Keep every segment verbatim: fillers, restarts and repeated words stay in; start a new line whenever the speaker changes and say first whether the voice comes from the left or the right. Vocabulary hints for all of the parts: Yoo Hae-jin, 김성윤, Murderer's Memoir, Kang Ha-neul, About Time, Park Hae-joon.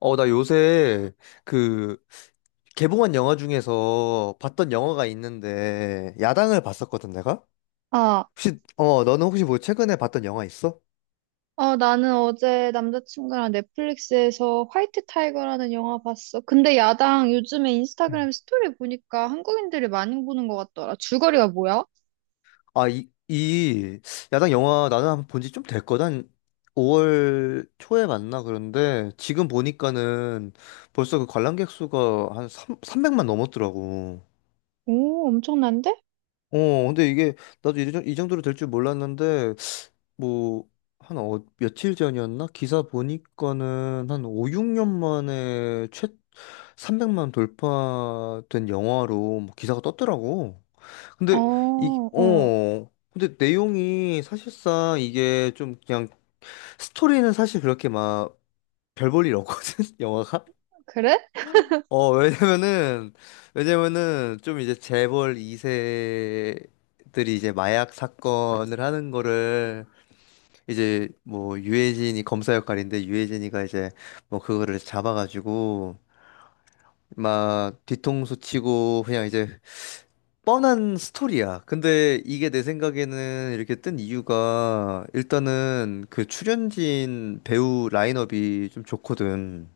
left: 어, 나 요새 그 개봉한 영화 중에서 봤던 영화가 있는데 야당을 봤었거든, 내가?
right: 아,
left: 혹시 어, 너는 혹시 뭐 최근에 봤던 영화 있어?
right: 어, 나는 어제 남자친구랑 넷플릭스에서 화이트 타이거라는 영화 봤어. 근데 야당 요즘에
left: 음.
right: 인스타그램 스토리 보니까 한국인들이 많이 보는 것 같더라. 줄거리가 뭐야?
left: 아, 이, 이 야당 영화 나는 한번 본 지 좀 됐거든. 한 오월 초에 봤나 그런데 지금 보니까는 벌써 그 관람객 수가 한삼 삼백만 넘었더라고.
right: 오, 엄청난데?
left: 어, 근데 이게 나도 이, 정- 이 정도로 될 줄 몰랐는데 뭐 한 어, 며칠 전이었나? 기사 보니까는 한 오, 육 년 만에 최 삼백만 돌파된 영화로 뭐 기사가 떴더라고.
right: 어,
left: 근데 이
right: 어,
left: 어, 근데 내용이 사실상 이게 좀 그냥 스토리는 사실 그렇게 막 별볼일 없거든, 영화가.
right: 그래?
left: 어, 왜냐면은, 왜냐면은, 좀 이제 재벌 이 세들이 이제 마약 사건을 하는 거를, 이제 뭐, 유해진이 검사 역할인데, 유해진이가 이제 뭐, 그거를 잡아가지고, 막, 뒤통수 치고, 그냥 이제, 뻔한 스토리야. 근데 이게 내 생각에는 이렇게 뜬 이유가, 일단은 그 출연진 배우 라인업이 좀 좋거든.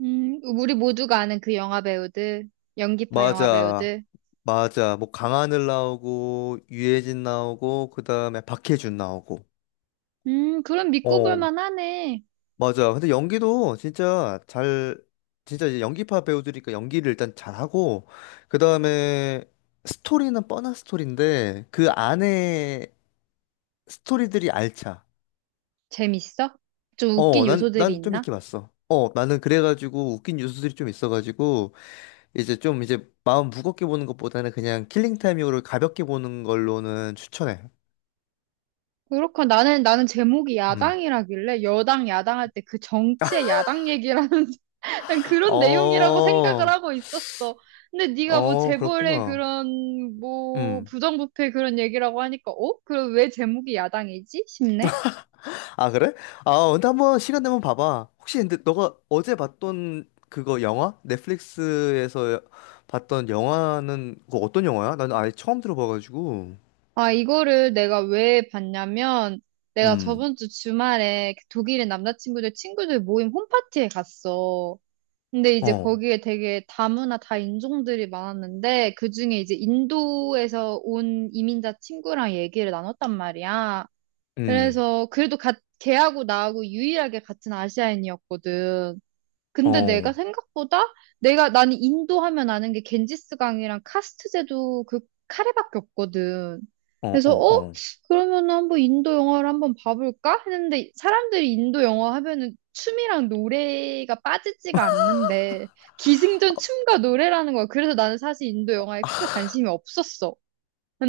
right: 음, 우리 모두가 아는 그 영화 배우들, 연기파 영화
left: 맞아.
right: 배우들.
left: 맞아. 뭐 강하늘 나오고 유해진 나오고 그다음에 박해준 나오고.
right: 음, 그럼 믿고 볼
left: 어.
right: 만하네.
left: 맞아. 근데 연기도 진짜 잘 진짜 이제 연기파 배우들이니까 연기를 일단 잘하고 그다음에 스토리는 뻔한 스토리인데 그 안에 스토리들이 알차.
right: 재밌어? 좀
left: 어,
right: 웃긴
left: 난
right: 요소들이
left: 난 좀
right: 있나?
left: 이렇게 봤어. 어, 나는 그래가지고 웃긴 뉴스들이 좀 있어가지고 이제 좀 이제 마음 무겁게 보는 것보다는 그냥 킬링타임용으로 가볍게 보는 걸로는 추천해.
right: 그렇고 나는 나는 제목이
left: 음.
right: 야당이라길래 여당 야당할 때 그 정치의 야당 얘기라는 그냥 그런 내용이라고
left: 어,
right: 생각을 하고 있었어. 근데 네가 뭐
left: 어,
right: 재벌의
left: 그렇구나.
right: 그런 뭐
left: 음.
right: 부정부패 그런 얘기라고 하니까 어? 그럼 왜 제목이 야당이지? 싶네.
left: 아, 그래? 아, 근데 한번 시간 되면 봐봐. 혹시 근데 너가 어제 봤던 그거 영화? 넷플릭스에서 봤던 영화는 그거 어떤 영화야? 나는 아예 처음 들어봐가지고.
right: 아, 이거를 내가 왜 봤냐면 내가
left: 음.
right: 저번 주 주말에 그 독일의 남자친구들 친구들 모임 홈파티에 갔어. 근데 이제
left: 어,
right: 거기에 되게 다문화 다 인종들이 많았는데 그중에 이제 인도에서 온 이민자 친구랑 얘기를 나눴단 말이야.
left: 음,
right: 그래서 그래도 가, 걔하고 나하고 유일하게 같은 아시아인이었거든.
left: 어,
right: 근데
left: 어,
right: 내가 생각보다 내가 나는 인도 하면 아는 게 겐지스강이랑 카스트제도 그 카레밖에 없거든. 그래서 어?
left: 어,
right: 그러면 한번 인도 영화를 한번 봐볼까? 했는데 사람들이 인도 영화 하면은 춤이랑 노래가 빠지지가 않는데 기승전 춤과 노래라는 거야. 그래서 나는 사실 인도 영화에 크게 관심이 없었어.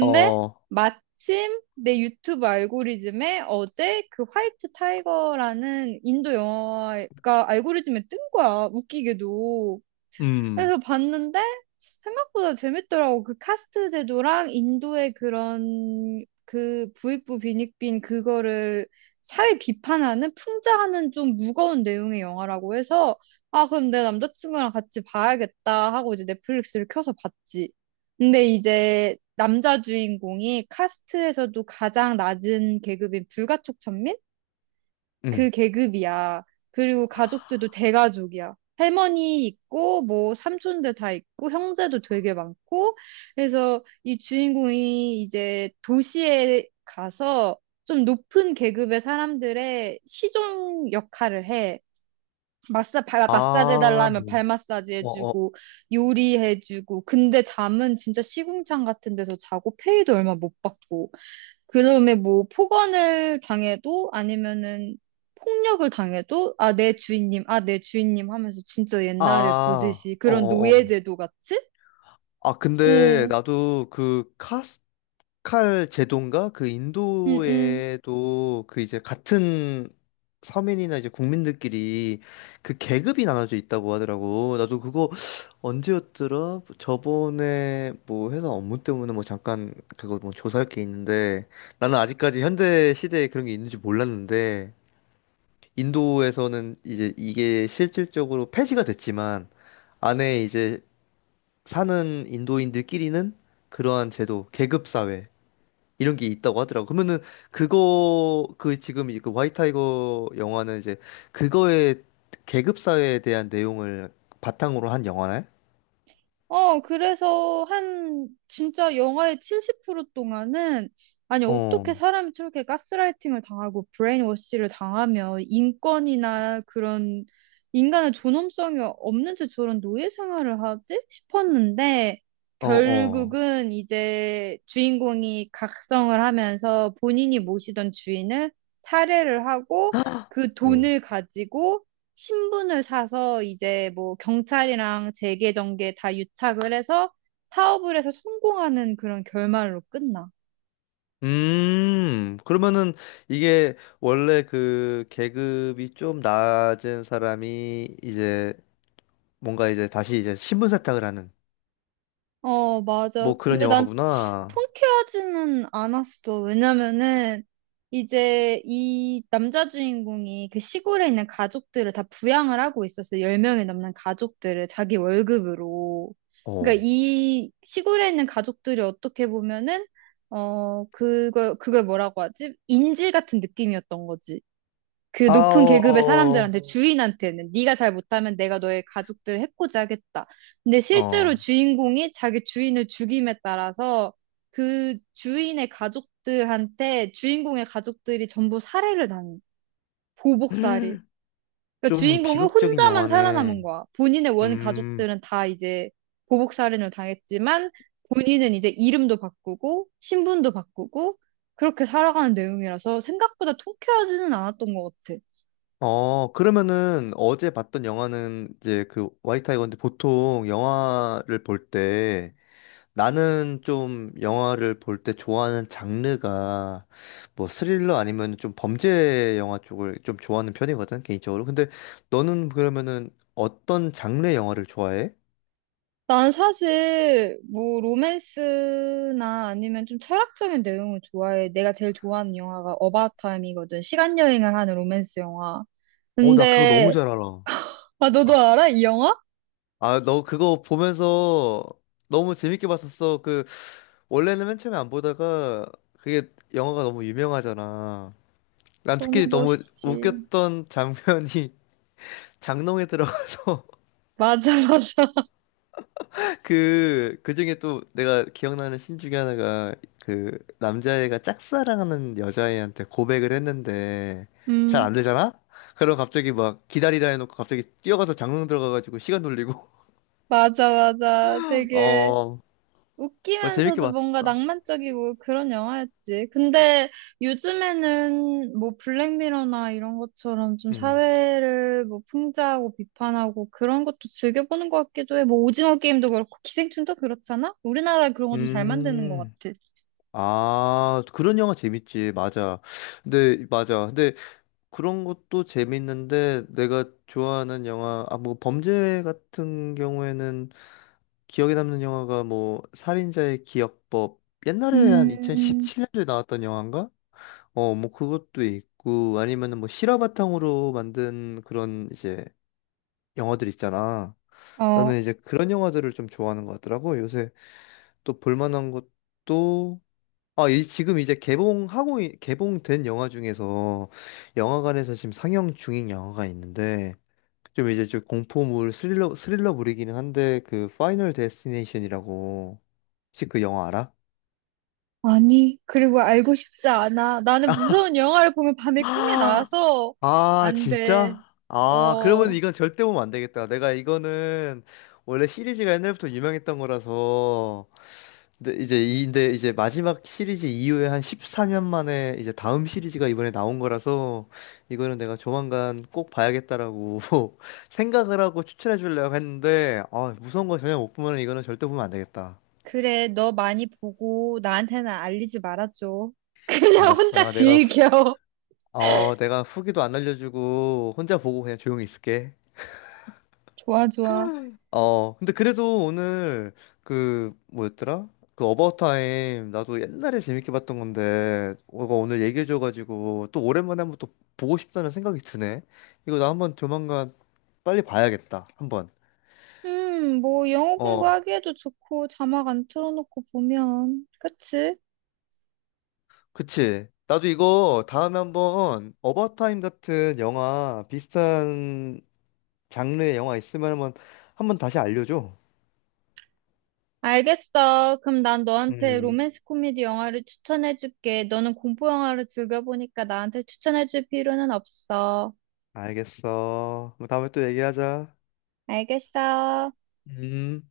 left: 어, 어,
right: 마침 내 유튜브 알고리즘에 어제 그 화이트 타이거라는 인도 영화가 알고리즘에 뜬 거야. 웃기게도.
left: 음,
right: 그래서 봤는데 생각보다 재밌더라고. 그 카스트 제도랑 인도의 그런 그 부익부 빈익빈 그거를 사회 비판하는 풍자하는 좀 무거운 내용의 영화라고 해서 아 그럼 내 남자친구랑 같이 봐야겠다 하고 이제 넷플릭스를 켜서 봤지. 근데 이제 남자 주인공이 카스트에서도 가장 낮은 계급인 불가촉천민?
left: 음.
right: 그 계급이야. 그리고 가족들도 대가족이야. 할머니 있고, 뭐, 삼촌들 다 있고, 형제도 되게 많고, 그래서 이 주인공이 이제 도시에 가서 좀 높은 계급의 사람들의 시종 역할을 해. 마사, 발, 마사지
left: 아,
right: 해달라면 발
left: 음.
right: 마사지
left: 어, 어,
right: 해주고, 요리해주고, 근데 잠은 진짜 시궁창 같은 데서 자고, 페이도 얼마 못 받고. 그다음에 뭐 폭언을 당해도 아니면은 폭력을 당해도 아, 내 주인님, 아, 내 주인님 하면서 진짜 옛날에
left: 아, 어,
right: 보듯이
left: 어,
right: 그런
left: 어.
right: 노예제도 같이?
left: 아, 근데
right: 응,
left: 나도 그 카스 칼 제도인가? 그
right: 응, 응.
left: 인도에도 그 이제 같은 서민이나 이제 국민들끼리 그 계급이 나눠져 있다고 하더라고. 나도 그거 언제였더라? 저번에 뭐 회사 업무 때문에 뭐 잠깐 그거 뭐 조사할 게 있는데 나는 아직까지 현대 시대에 그런 게 있는지 몰랐는데 인도에서는 이제 이게 실질적으로 폐지가 됐지만 안에 이제 사는 인도인들끼리는 그러한 제도, 계급 사회 이런 게 있다고 하더라고. 그러면은 그거 그 지금 이그 화이 타이거 영화는 이제 그거의 계급 사회에 대한 내용을 바탕으로 한 영화네?
right: 어, 그래서 한, 진짜 영화의 칠십 퍼센트 동안은, 아니,
left: 어,
right: 어떻게 사람이 저렇게 가스라이팅을 당하고 브레인워시를 당하며 인권이나 그런 인간의 존엄성이 없는 채 저런 노예 생활을 하지? 싶었는데,
left: 어, 어.
right: 결국은 이제 주인공이 각성을 하면서 본인이 모시던 주인을 살해를 하고 그
left: 응.
right: 돈을 가지고 신분을 사서 이제 뭐 경찰이랑 재계 정계 다 유착을 해서 사업을 해서 성공하는 그런 결말로 끝나.
left: 음, 그러면은 이게 원래 그 계급이 좀 낮은 사람이 이제 뭔가 이제 다시 이제 신분 세탁을 하는
right: 어, 맞아.
left: 뭐 그런
right: 근데 난
left: 영화구나.
right: 통쾌하지는 않았어. 왜냐면은 이제 이 남자 주인공이 그 시골에 있는 가족들을 다 부양을 하고 있었어. 열 명이 넘는 가족들을 자기 월급으로. 그러니까
left: 어.
right: 이 시골에 있는 가족들이 어떻게 보면은 어, 그걸 그걸 뭐라고 하지? 인질 같은 느낌이었던 거지. 그
left: 아,
right: 높은 계급의
left: 어,
right: 사람들한테 주인한테는 네가 잘 못하면 내가 너의 가족들을 해코지 하겠다. 근데
left: 어. 어.
right: 실제로 주인공이 자기 주인을 죽임에 따라서 그 주인의 가족들한테 주인공의 가족들이 전부 살해를 당해. 보복살이. 그러니까
left: 좀
right: 주인공은
left: 비극적인
right: 혼자만 살아남은
left: 영화네.
right: 거야. 본인의 원
left: 음,
right: 가족들은 다 이제 보복살인을 당했지만 본인은 이제 이름도 바꾸고 신분도 바꾸고 그렇게 살아가는 내용이라서 생각보다 통쾌하지는 않았던 것 같아.
left: 어, 그러면은 어제 봤던 영화는 이제 그 화이트 타이거인데 보통 영화를 볼 때 나는 좀 영화를 볼 때 좋아하는 장르가 뭐 스릴러 아니면 좀 범죄 영화 쪽을 좀 좋아하는 편이거든, 개인적으로. 근데 너는 그러면은 어떤 장르의 영화를 좋아해?
right: 난 사실 뭐 로맨스나 아니면 좀 철학적인 내용을 좋아해. 내가 제일 좋아하는 영화가 어바웃 타임이거든. 시간 여행을 하는 로맨스 영화.
left: 어, 나 그거 너무
right: 근데
left: 잘 알아.
right: 아 너도 알아? 이 영화?
left: 아, 너 그거 보면서 너무 재밌게 봤었어. 그 원래는 맨 처음에 안 보다가 그게 영화가 너무 유명하잖아. 난
right: 너무
left: 특히 너무
right: 멋있지.
left: 웃겼던 장면이 장롱에 들어가서
right: 맞아 맞아.
left: 그, 그 중에 또 내가 기억나는 신 중에 하나가 그 남자애가 짝사랑하는 여자애한테 고백을 했는데 잘
right: 음.
left: 안 되잖아? 그럼 갑자기 막 기다리라 해놓고 갑자기 뛰어가서 장롱 들어가가지고 시간 돌리고
right: 맞아 맞아. 되게
left: 어, 그거 재밌게
right: 웃기면서도 뭔가
left: 봤었어.
right: 낭만적이고 그런 영화였지. 근데 요즘에는 뭐 블랙미러나 이런 것처럼 좀
left: 음.
right: 사회를 뭐 풍자하고 비판하고 그런 것도 즐겨보는 것 같기도 해. 뭐 오징어 게임도 그렇고 기생충도 그렇잖아? 우리나라 그런 거 좀 잘 만드는 것
left: 음.
right: 같아.
left: 아, 그런 영화 재밌지. 맞아. 근데, 맞아. 근데 그런 것도 재밌는데 내가 좋아하는 영화 아 뭐 범죄 같은 경우에는 기억에 남는 영화가 뭐 살인자의 기억법 옛날에 한
right: 음,
left: 이천십칠 년도에 나왔던 영화인가? 어 뭐 그것도 있고 아니면은 뭐 실화 바탕으로 만든 그런 이제 영화들 있잖아.
right: 어,
left: 나는 이제 그런 영화들을 좀 좋아하는 것 같더라고. 요새 또 볼만한 것도 아, 이, 지금 이제 개봉하고, 이- 개봉된 영화 중에서 영화관에서 지금 상영 중인 영화가 있는데, 좀 이제 좀 공포물 스릴러 스릴러물이기는 한데 그 파이널 데스티네이션이라고 혹시 그 영화
right: 아니. 그리고 알고 싶지 않아. 나는 무서운 영화를 보면 밤에 꿈에
left: 알아?
right: 나와서
left: 아,
right: 안 돼.
left: 진짜? 아, 그러면
right: 어.
left: 이건 절대 보면 안 되겠다. 내가 이거는 원래 시리즈가 옛날부터 유명했던 거라서 근데 이제 이 근데 이제 마지막 시리즈 이후에 한 십사 년 만에 이제 다음 시리즈가 이번에 나온 거라서 이거는 내가 조만간 꼭 봐야겠다라고 생각을 하고 추천해 주려고 했는데 아, 무서운 거 전혀 못 보면 이거는 절대 보면 안 되겠다.
right: 그래, 너 많이 보고 나한테는 알리지 말아줘. 그냥 혼자
left: 알았어. 내가 후-
right: 즐겨.
left: 어, 내가 후기도 안 알려주고 혼자 보고 그냥 조용히 있을게.
right: 좋아, 좋아.
left: 어, 근데 그래도 오늘 그 뭐였더라? 그 어바웃 타임 나도 옛날에 재밌게 봤던 건데 너가 오늘 얘기해줘가지고 또 오랜만에 한번 또 보고 싶다는 생각이 드네. 이거 나 한번 조만간 빨리 봐야겠다. 한번.
right: 음, 뭐 영어
left: 어,
right: 공부하기에도 좋고 자막 안 틀어놓고 보면. 그치?
left: 그치. 나도 이거 다음에 한번 어바웃 타임 같은 영화 비슷한 장르의 영화 있으면 한번 한번 다시 알려줘.
right: 알겠어. 그럼 난 너한테
left: 음.
right: 로맨스 코미디 영화를 추천해줄게. 너는 공포 영화를 즐겨보니까 나한테 추천해줄 필요는 없어.
left: 알겠어. 그럼 다음에 또 얘기하자.
right: 알겠어.
left: 음.